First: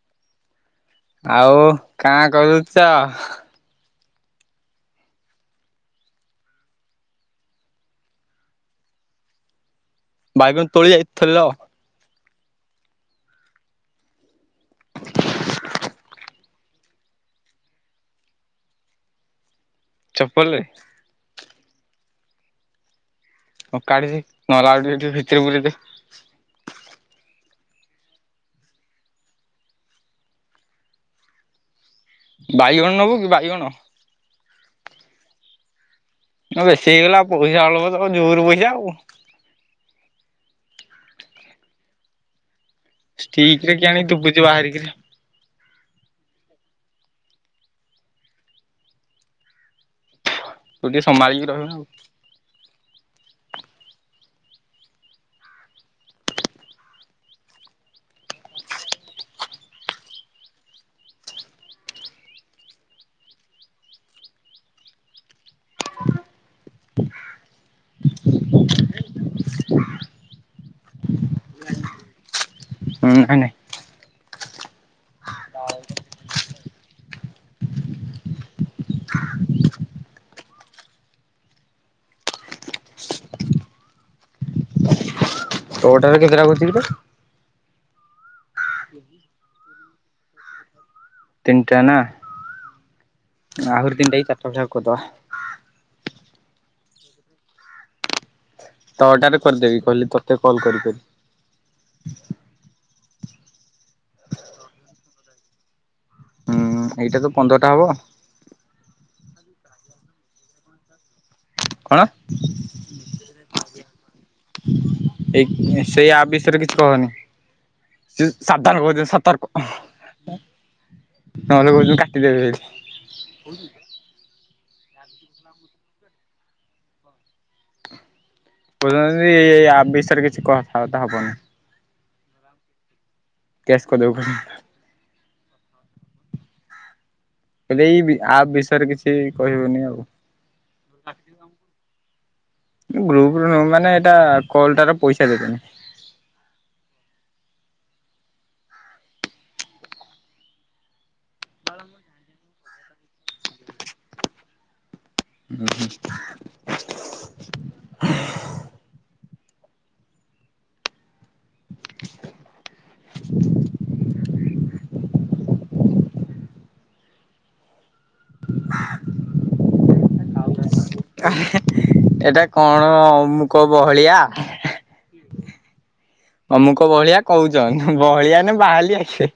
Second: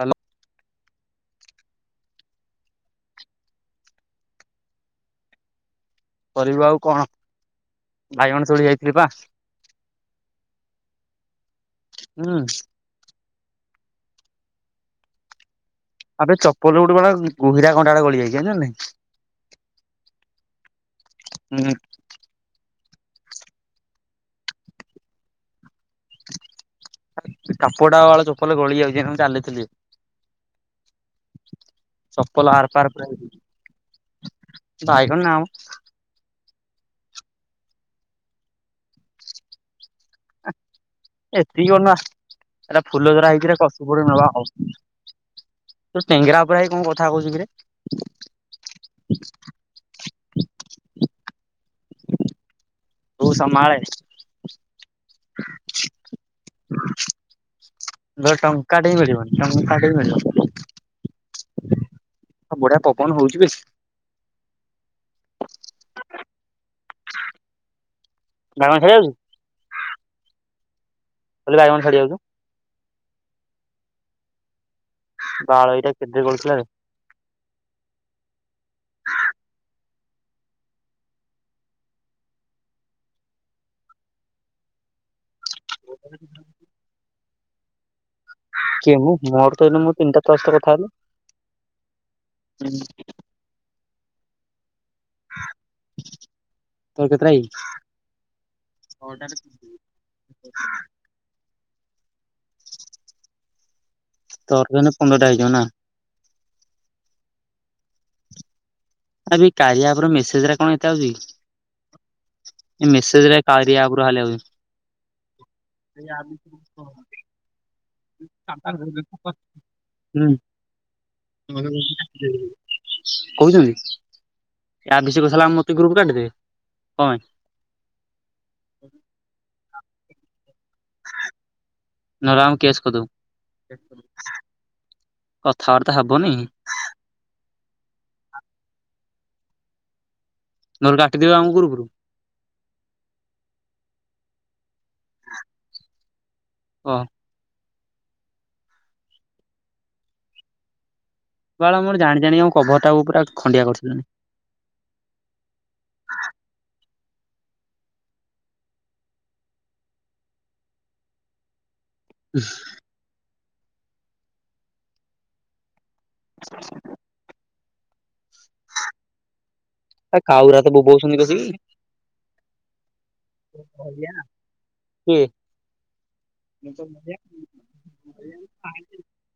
Hello. ଆଉ କାଣା କରୁଚ? କରିବୁ ଆଉ କଣ? ବାଇଗଣ ତୋଳି ଯାଇଥିଲି ପା । ବାଇଗଣ ତୋଳି ଯାଇଥିଲ। ହୁଁ। ଏବେ ଚପଲରେ ଗୋଟେ ବେଳେ ଗୁହିରା କଣ୍ଟାଟେ ଗଳିଯାଇଛି ନା ନାଇଁ। ଚପଲରେ? ହୁଁ। ହଉ କାଢ଼ିଦେ ନହେଲେ ଆଉ ଟିକେ ଟିକେ ଭିତେରେ ପୁରେଇଦେ। ସେ କାପଡା ବାଳ ଚପଳରେ ଗଳି ଯାଉଛି ମୁଁ ଚାଲିଥିଲି । ବାଇଗଣ ନବୁ କି ବାଇଗଣ। ବାଇଗଣ ନା ମ । ବେଶୀ ହେଇଗଲା ପଇସା ଅଳପ ତମ ଜୋର ପଇସା ଆଉ । ଏତିିକି ଅନା । ଏଇଟା ଫୁଲ ଝୁରା‌ ହେଇଥିଲେ ଷ୍ଟିକ ରେ କଷୁ କିଆଣି ପଡି ନେବା ଦୁବୁଛି ହଉ। ବାହାରିକିରି ତୁ ଟେଙ୍ଗିରା ଉପରେ ହେଇ କଣ କର କଥା ହଉଚୁ କିରେ? ତୁ ଟିକେ ସମ୍ଭାଳିକି ରହିବୁ ନା। ତୁ ସମ୍ଭାଳେ। ହୁଁ । ଟଙ୍କା ଟେ ହି ମିଳିବନି। ଟଙ୍କା ଟେ ବି ମିଳିବନି। ବଢିଆ ପବନ ହଉଛି ବେ । ଦାଦାଙ୍କୁ ଛାଡ଼ିଆକୁ ଯିବୁ। କାଲି ବାଇଗଣ ସାଡ଼ିବାକୁ। ହୁଁ ନାଇଁ ନାଇଁ ବାଳ ଏଟା କେଟେର କରୁଥିଲାରେ। ତୋ ଟାରେ କେତେଟା ବୁଝିବି ଯେ? କିଏ ମୁଁ ମୋର ତ ଏଇନୁ ମୁଁ ତିନିଟା ତା ସହିତ କଥା ହେଲି। ତିନିଟା ନା ଆହୁରି ତିନିଟା କି ଚାରଟାବେଳେ ଯାହା କରଦବା। ତୋର କେତେଟା କି? ତୋ ଅର୍ଡ଼ାରେ କରିଦେବି କହିଲି ତତେ କଲ୍ କରି କରି ତୋର ତ ଏଇନେ ପନ୍ଦରଟା ହେଇଚି। ଯୋଉ ନା। ହୁଁ ଏଇଟା ତ ପନ୍ଦରଟା ହବ। ଆ କାଳିଆର ମେସେଜରେ କଣ ଏତେ କଣ ଆଉଛି। ମେସେଜ କାରିରିଆ ଆପ ଏଇ ସେଇ ଆପ୍ ବିଷୟରେ କିଛି କହନି ହଁ ସାବଧାନ କହୁଛନ୍ତି ସତର୍କ କହୁଛନ୍ତି। ନହେଲେ କହୁଛନ୍ତି କାଟିଦେବେ ବୋଲି। ଭିଷ କରି ସାରିଲା ମତେ ଗ୍ରୁପ କାଟିଦେବେ କଣ ପାଇଁ? କ ଆପ ବିଷୟରେ ସତରେ କିଛି କହନି। ସତା ହେପନା ନରାମ କେସ କରିଦେବୁ। କେସ୍ କରିଦେବୁ। କଥାବାର୍ତ୍ତା ହବନି। ଏ ଏଇ ଆ ବିଷୟରେ କିଛି କହିବୁନି ଆଉ। ନହେଲେ କାଟିଦବା ଆମ ଗ୍ରୁପ ରୁ? ଗ୍ରୁପ ର ନୁ ମାନେ ଏଇଟା କଲ୍ ଟା ପଇସା ଦେବେନି। କହ। ବାଳ ମୋର ଜାଣି ଜାଣି ଆମ କଭରଟାକୁ ପୁରା ଖଣ୍ଡିଆ କରିସାରିଲିଣି। ହୁଁ ହଁ। ହ କାଉରା ତ ବୋବଉଛନ୍ତି କସିକି ଏଟା କଣ ଅମୁକ ବହଳିଆ। କିଏ? ଅମୁ କ ବଳିଆ କହୁଛ ବଳିଆ ନ ବାହାରଲି ଆସେ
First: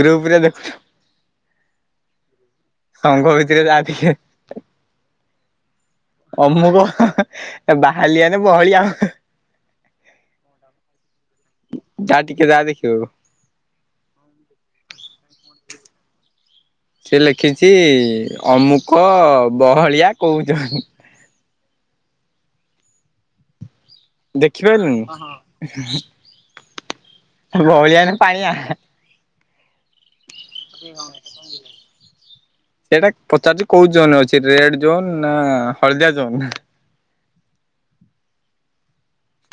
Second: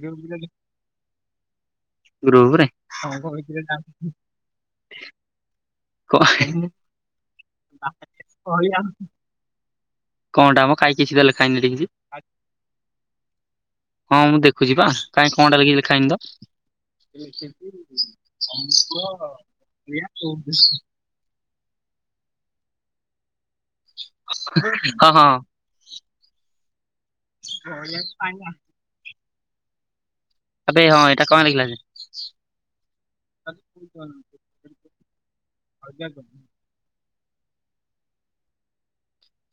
ଗ୍ରୁପ ରେ ଦେଖୁଛ। ଗ୍ରୁପରେ ସଂଘ ଭିତରେ ତା ଟେ କ ଅମୁକ ବାହାରଲିଆନ ବହଳିଆ ଆମ କଣ ଟାମ କାଇହିଁ କିଛି ଦେଲେ ଖାଇନି ଯାହା ଟିକେ ଯାହା ଦେଖିବୁ। ହଁ ମୁଁ ଦେଖୁଛି ବା କାଇହିଁ କଣଟାଖ। ଖାଇନ୍ତ। ସେ ଲେଖିଛି ଅମୁକ ବହଳିଆ କହୁନ୍। ହଁ ହଁ ଦେଖିପାରିଲିନି। ବହଳିଆ ନା ପାଣିଆ। ଆବେ ହଁ ଏଇଟା କଣ ଲେଖିଲା ଯେ ସେଇଟା ପଚାରୁଛି କୋଉ ଜୋନରେ ଅଛି ରେଡ ଜୋନ୍ ନା ହଳଦିଆ ଜୋନ୍ ।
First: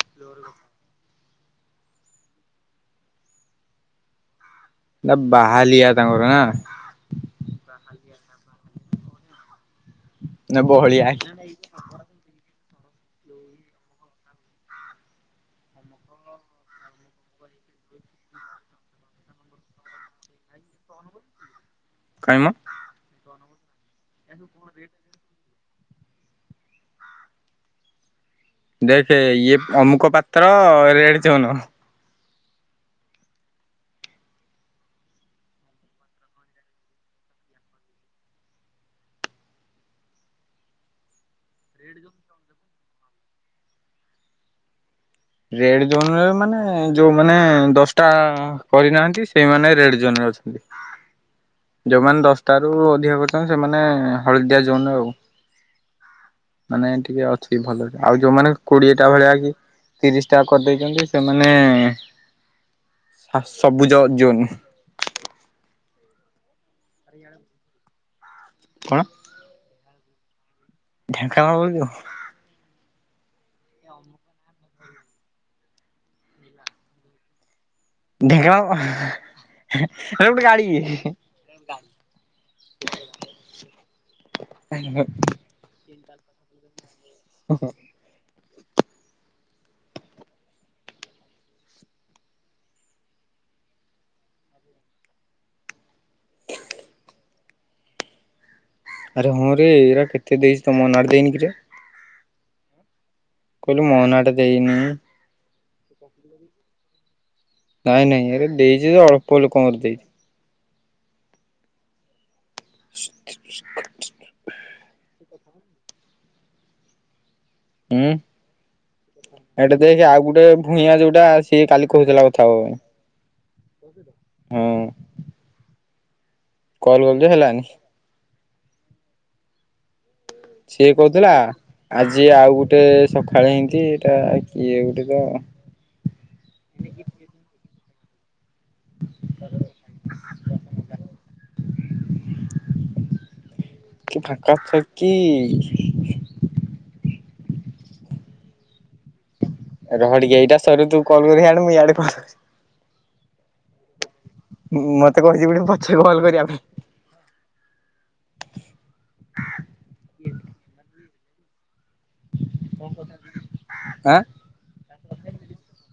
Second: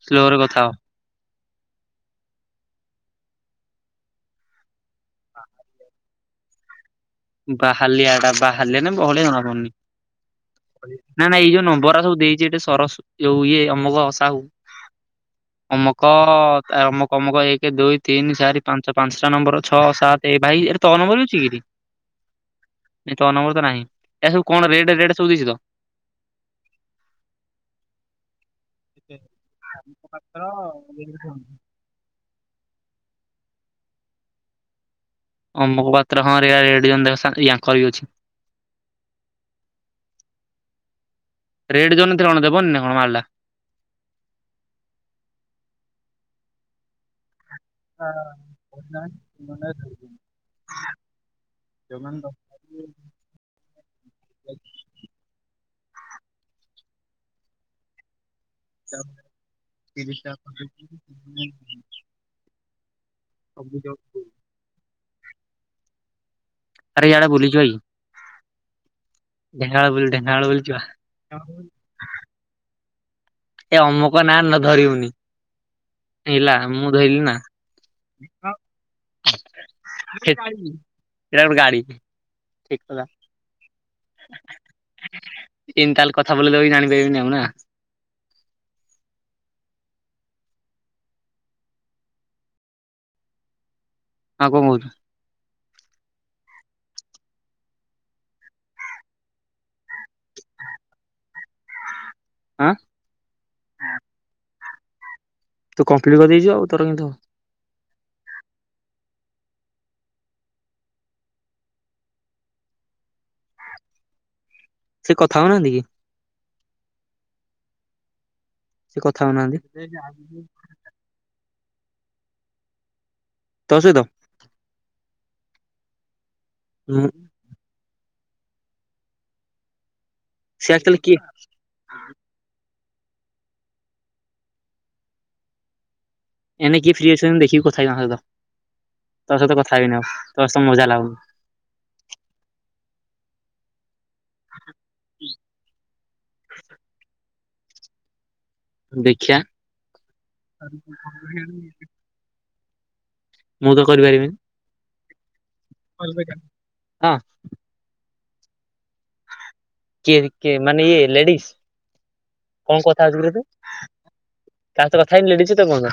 ସ୍ଲୋ ରେ କଥା ହ। ଏଇଟା ବାହାଲିଆ ତାଙ୍କର ନା । ବାହାଳିଆ ନା ବହଳିଆ ଜଣା ପଡୁନି ନା ବହଳିଆ । ନା ନା ଏଇ ଯୋଉ ନମ୍ବର ସବୁ ଦେଇଛି ଏସ ତର ଯଉ ଇଏ ଅମକ ସାହୁ [inaudible] ଅମକ ଅମକ ଅମକ ଏକ ଦୁଇ ତିନିଚାରି ପାଞ୍ଚ ପାଞ୍ଚଟା ନମ୍ବର ଛଅ ସାତ ଏ ଭାଇ ତ ନମ୍ବର ଅଛି କିରେ। କାଇଁ ମ [inaudible] ଏ ତ ନମ୍ବର । ନାହିଁ । ଏ ସବୁ କଣ ରେଡ ରେଡ ସବୁ ଦେଇଛି ତ? ଦେଖେ ଇଏ ଅମୁକ ପାତ୍ର ରେଡ୍‌ ଜୋନ । ଅମୁକ ପାତ୍ର ହଁ ରେଡ ଜୋନ୍ ୟାଙ୍କର ବି ଅଛି [inaudible] ରେଡ ଜୋନରେଣ ଦେବନି ନା କଣ ମାରିଲା। [inaudible] ରେଡ ଜୋନରେ ମାନେ ଯୋଉ ମାନେ ଦଶଟା କରିନାହାନ୍ତି ସେଇମାନେ ରେଡ ଜୋନରେ ଅଛନ୍ତି। ଯୋଉମାନେ ଦଶଟ ରୁ ଅଧିକ କରିଛନ୍ତି ସେମାନେ ହଳଦିଆ ଜୋନରେ ଆଉ । ମାନେ ଟିକେ ଅଛି ଭଲରେ ଆଉ ଯୋଉମାନେ କୋଡିଏଟା ଭଳିଆ କି? ତିରିଶ ଟା କରିଦେଇଛନ୍ତି। ସେମାନେ ଏ ସାସ ସବୁଜ ଜୋନ । ଆରେ ଇୟାଡେ ବୁଝିଛ କି? କଣ? [unintelligible] ଢେଙ୍କାନାଳ ବୁଲିଯିବୁ। ଏ ଅମକ ନା ନ ଧରିବୁନି ହେଲା ମୁଁ ଧରିଲି ନା । ଢେଙ୍କାଳ ହେଇଟା ଗୋଟେ ଏଇଟା ଗାଡି। ଗୋଟେ ଗାଡି ଠିକ କଥା ଏମିତି ତାହେଲେ କଥା ବୋଲି ଦେବି ଜାଣିବୁ। ହେଇନି ଆଉ ନା । ଆଉ କଣ କହୁଛୁ? ଆରେ ହଁ ରେ ଏଇରା କେତେ ଦେଇଛି ତମ ଦେଇନି କିରେ? ଆଁ । କଇଲୁ ମୋ ନାଆଁଟା ଦେଇନି। [unintelligible] ତୁ କମ୍ପ୍ଲିଟ କରିଦେଇଛୁ ଆଉ ତୋର କେମତି ହବ । ନାଇଁ ନାଇଁ ଏରେ ଦେଇଛି ଯେ ଅଳ୍ପ ଲୋକଙ୍କର ଦେଇଛି । [inaudible] ସେ କଥା ହଉନାହାନ୍ତି କି? ହୁଁ। ସେ କଥା ହଉନାହାନ୍ତି ଏଇଟା ଦେଖି ଆଉ ଗୋଟେ ଭୂଇଆ ଯୋଉଟା ଆସ ସିଏ କାଲି କହୁଥିଲା କଥା ହବାପାଇଁ। ତୋ ସହିତ [inaudible] ହୁଁ। ହୁଁ କଲ କଲୁ ଯେ ହେଲାନି। ସେ ସିଏ ଆକ୍ଚୁଆଲି କିଏ କହୁଥିଲା ଆଜି ଆଉ ଗୋଟେ ସକାଳେ ହେଇଛି ଏଟା କିଏ ଗୋଟେ ତ ଏନ କିଏ ଫ୍ରି ଅଛ ଦେଖିକି କଥା ହେ ତ ସହିତ ତୋ ସହିତ କଥା ହଇନି ଆଉ ତୋ ସହିତ ମଜା ଲାଗୁନି। [inaudible] କିସ କରୁଚକି? ଦେଖିଆ ରହ ଟିକିଏ ଏଇଟା ସରୁ ତୁ କଲ କରିବୁ ମୁଁ ଇଆଡେଲ ମୁଁ ତ କରିପାରିବିନି। ମତେ କହିଛି ବୋଲି ପଛେ କଲ କରିବା ପାଇଁ ହଁ [inaudible] କିଏ କିଏ ମାନେ ଇଏ ଲେଡିସ୍। କଣ କଥା ହଉଛୁ କିରେ ତୁ [unintelligible] କାହା ସହିତ କଥା ହେଇନି ଲେଡିସ୍ ସହିତ କଣ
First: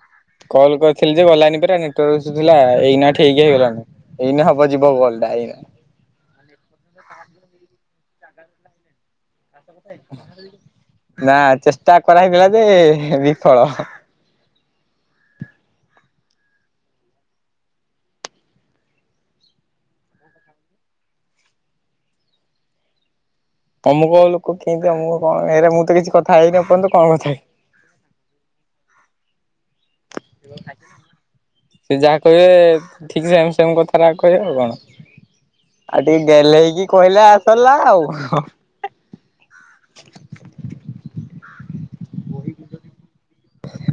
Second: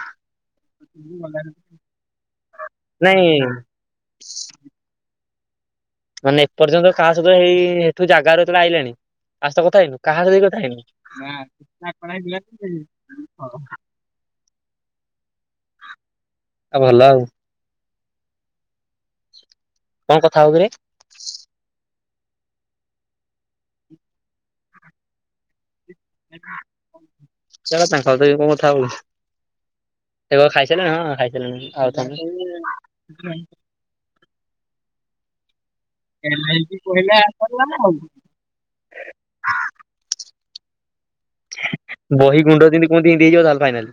କଲ କରିଥିଲି ଯେ ଗଲାନି ପା ନେଟାର୍ଥିଲା ଏଇନା ନାଇଁ ଠିକ ହେଇଗଲାଣି। ଏଇ ହବ ଯିବ କଲ ଟା ଏଇ ମାନେ ଏପର୍ଯ୍ୟନ୍ତ କାହା ସହ ହେଇ ତୁ ଜାଗା ଯେତେବେଳେ ଆଇଲଣି [unintelligible] ନା ଚେଷ୍ଟା କରାହଇଗଲା ଯେ ବିଫଳ। [inaudible] ଆଉ ଭଲ ଆଉ କଣ କଥା ହଉ କିରେ। [inaudible] ତମୁ କୋଉ ଲୋକ କେମତି ଆମ କଣ ଏ ମୁଁ ତ କିଛି କଥା ହେଇନି [unintelligible] ଏପର୍ଯ୍ୟନ୍ତ କଣ କଥା ହେବି। ଚାଲ ତା ଖାଉ କ କଥା ହ। ଏବେ ଖାଇସଣି ହଁ ଖାଇସଣି ସେ ଆଉ ଯାହା ତମ [unintelligible] ଖୟୋଗ କଣ? ଆଉ ଟିକେ ଗେଲେ ହେଇକି କହିଲେ ଆସରିଲା ଆଉ [inaudible] ବହି ଗୁଣ୍ଡ ଦମିତି କୁହନ୍ତି। ଏମିତି ହେଇଯିବ ତାହେଲେ ଫାଇନାଲ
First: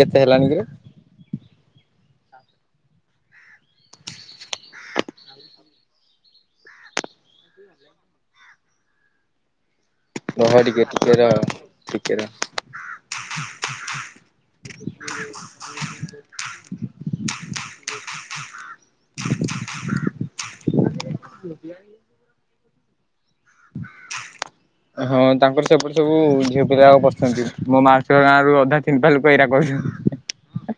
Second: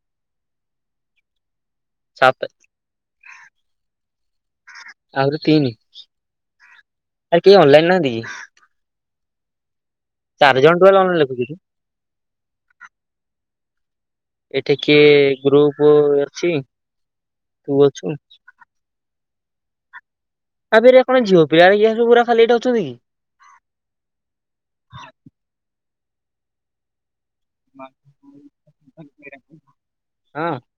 କେତେ ହେଲାଣି କିରେ। ସାତେ [inaudible] ଆହୁରି ତିନି [inaudible] ଆହୁରି କେହି ଅନଲାଇନ ନାହାନ୍ତି। ରହ ଚାରି ଜଣ ଟିକେ ଟୋଟାଲ ଟିକେ ଅନଲାଇନ ର ଲେଖୁଛନ୍ତି ଟିକେ ର [inaudible] ଏଠି କିଏ ଗ୍ରୁପ ଅଛି ତୁ ଅଛୁ। [inaudible] ଆପରେ କଣ ଝିଅ ପିଲାବୁ ପୁରା ଖାଲି ଏଇଟା ଅଛନ୍ତି କି? ହଁ ତାଙ୍କର ସେପଟ ସବୁ ଝିଅ ପିଲା। ଛନ୍ତି ମୋ ମାସଆ ଗାଁ ରରୁ ଅଧା ତିନିପଲୋକ ଏଇଟା ହଁ କହୁଛ।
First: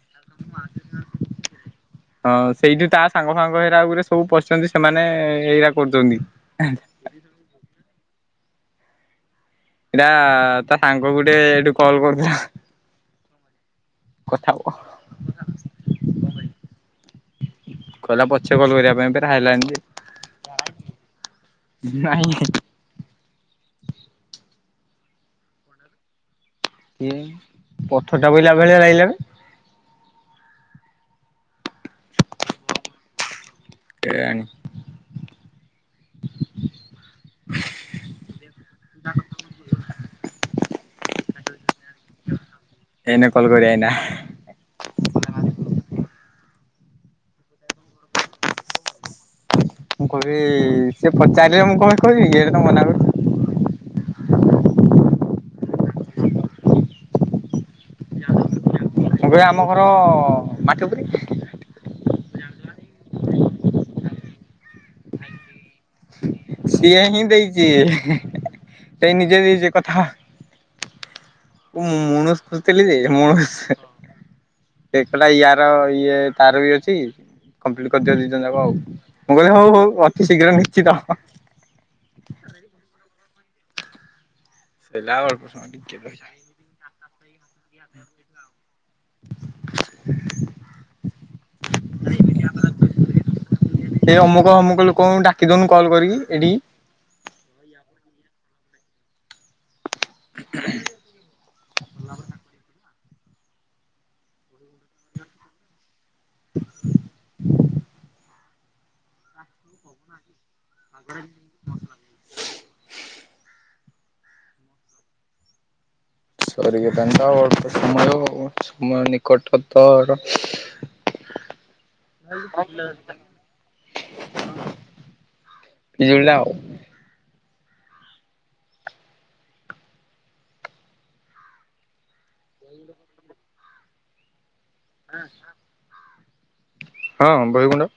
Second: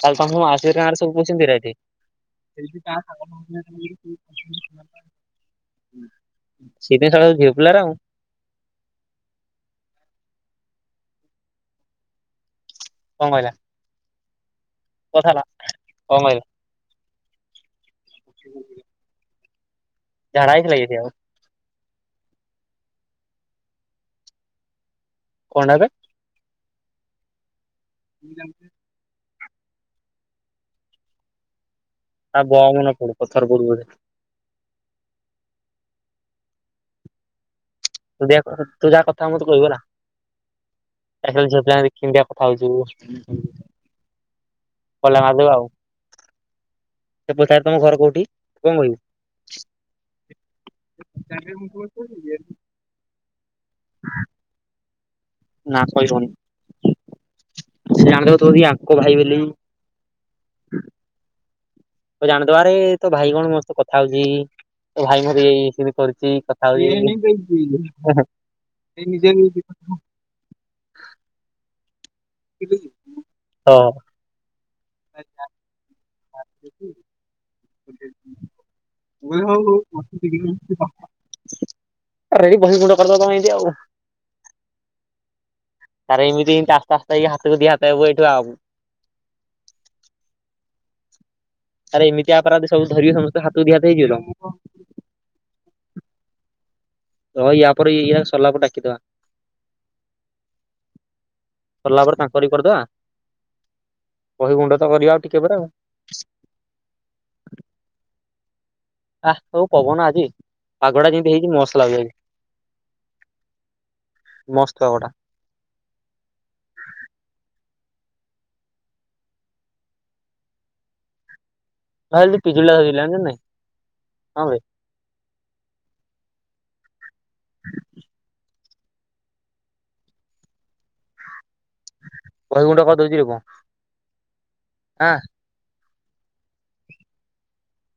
କାଲି ତଙ୍କୁ ଆବି ଟଙ୍କାରେ ସବୁ ପୁଛନ୍ତି ସେ ଏଠି ହଁ ସେଇଠି ତା ସାଙ୍ଗ ଫାଙ୍ଗ ହେରା ଗୁରେ ସବୁ ପଶୁଛନ୍ତି ସେମାନେ ଏଇରା କରୁଛନ୍ତି। ସେଇଥିପାଇଁ ଶଳା ସବୁ ଝିଅ ପିଲାରା ଆଉ ଏଇଟା ତା ସାଙ୍ଗ ଗୋଟେ ଏଇଠି କଲ କରୁଥିଲା। କଣ କହିଲା? କଥା ହୋ କଥାଲା କଣ କହିଲା? କହିଲା ପଛ କଲ କରିବା ପାଇଁ ପରା ହେଲାନି। ଏ ଝାଡ଼ା ହେଇଥିଲା କି ସେ ଆଉ? [inaudible] କଣ ହେବେ? [unintelligible] ପଥରଟା ପାଇଲା ଭଳିଆ ଲାଗିଲାନି। ଆଉ ବ ମ ନା ପଡ ତା ପୁର୍ବରେ କେଆଣି। ତୁ ଯାହା କଥା ହୋବୁ ମତେ କହିବୁ ହେଲା। ତା ସହିତ ଝିଅ ପିଲାବି। କେମୀତିଆ କଥା ଏଇନା ହଉଛିିବ କଲ୍ କରିବା ଏଇନା କଲେ ମଜିବ ଆଉ। ସେ ପଚାରେ ତମ ଘର କୋଉଠି କଣ କହିବୁ? ମୁଁ କହିବି ସିଏ ପଚାରିବେ ମୁଁ କହିବି କହିବି ଗଟ ତମ ମନା କର ନା କହିବନି ସେ ଆମକୁ ଥୋଡି ମୁଁ କହିଁ ଆମ ଘର ହ ମାଛ ଓ ଜାଣ ଦ୍ୱାରେ ତ ଭାଇ କଣ ସମସ୍ତେ କଥା ହଉଛି ଭାଇ ମୋତେ ଏଇ ସବୁ କରିଛି। ସେଇ କଥା ହୋଉଛି। ସିଏ ହିଁ ଦେଇଛି। ସେଇ ନିଜେ ଦେଇଛି କଥା ମନଷ ଖୋଯୁଥିଲି ଜେ ମନଷ ହଁ ସେକଲା ୟାର ତାର ବି ଅଛି କମ୍ପ୍ଲିଟ କରିଦିଅ ଦି ଜଣ ଯାକ ଆଉ ମୁଁ କହିଲି ହଉ ହଉ ଅତି ଶୀଘ୍ର ନିଶ୍ଚିତ। ରେଡି ବହି ଗୁଣ୍ଡ କରିଦବ ତମେ ଆଉ। ଶୋଇଲାଳୁ ତାର ଏମିତି ଏତି ଆସ୍ତେ ଆସ୍ତେ ହାତକୁ ଦି ହାତ ହେବ ଏଇଠୁ ଆବ ଆରେ ଏମିତି ଅପରାଧୀ ସବୁ ଧରିବ ସମସ୍ତେ ହାତ ଦି ହାତ ଏଇ ହେଇଯିବ। ଅମୁକ ଅମୁକ ଲୋକଙ୍କୁ ଡାକି ଦଉନୁ କଲ୍ କରିକି ଏଇଠି। ହ ୟା ପରେ। ତଲାକୁ ଡାକିଦବା। ସଲା ପରେ ତାଙ୍କରିି କରିଦବା। କହି ଗୁଣ୍ଡ ତ କରିବା ଆଉ ଟିକେ ପରେ ଆଉ । ଆ ତଉ ପବନ ଆଜି। ପାଗ ଟା ଯେମିତି ହେଇଛି ମସ ଲାଗୁଛି ଆଜି। ମସ୍ତ କଟା। ସରିଗଲାଣି ତ ଆଉ ଅଳ୍ପ ସମୟ ସମୟ ନିକଟତର। ଭାଇ ପିଜୁଳି ଟା ଧରିଲାଣି ଜାଣିଛୁ ନା ନାଇଁ ହଁ ବେ ପଜୁଲି ଆଉ। ବହ ଗୁଣ୍ଡ କରିଦଉଛି କଣ। ହଁ ହଁ। ହଁ ବହିଗୁଣ୍ଡ।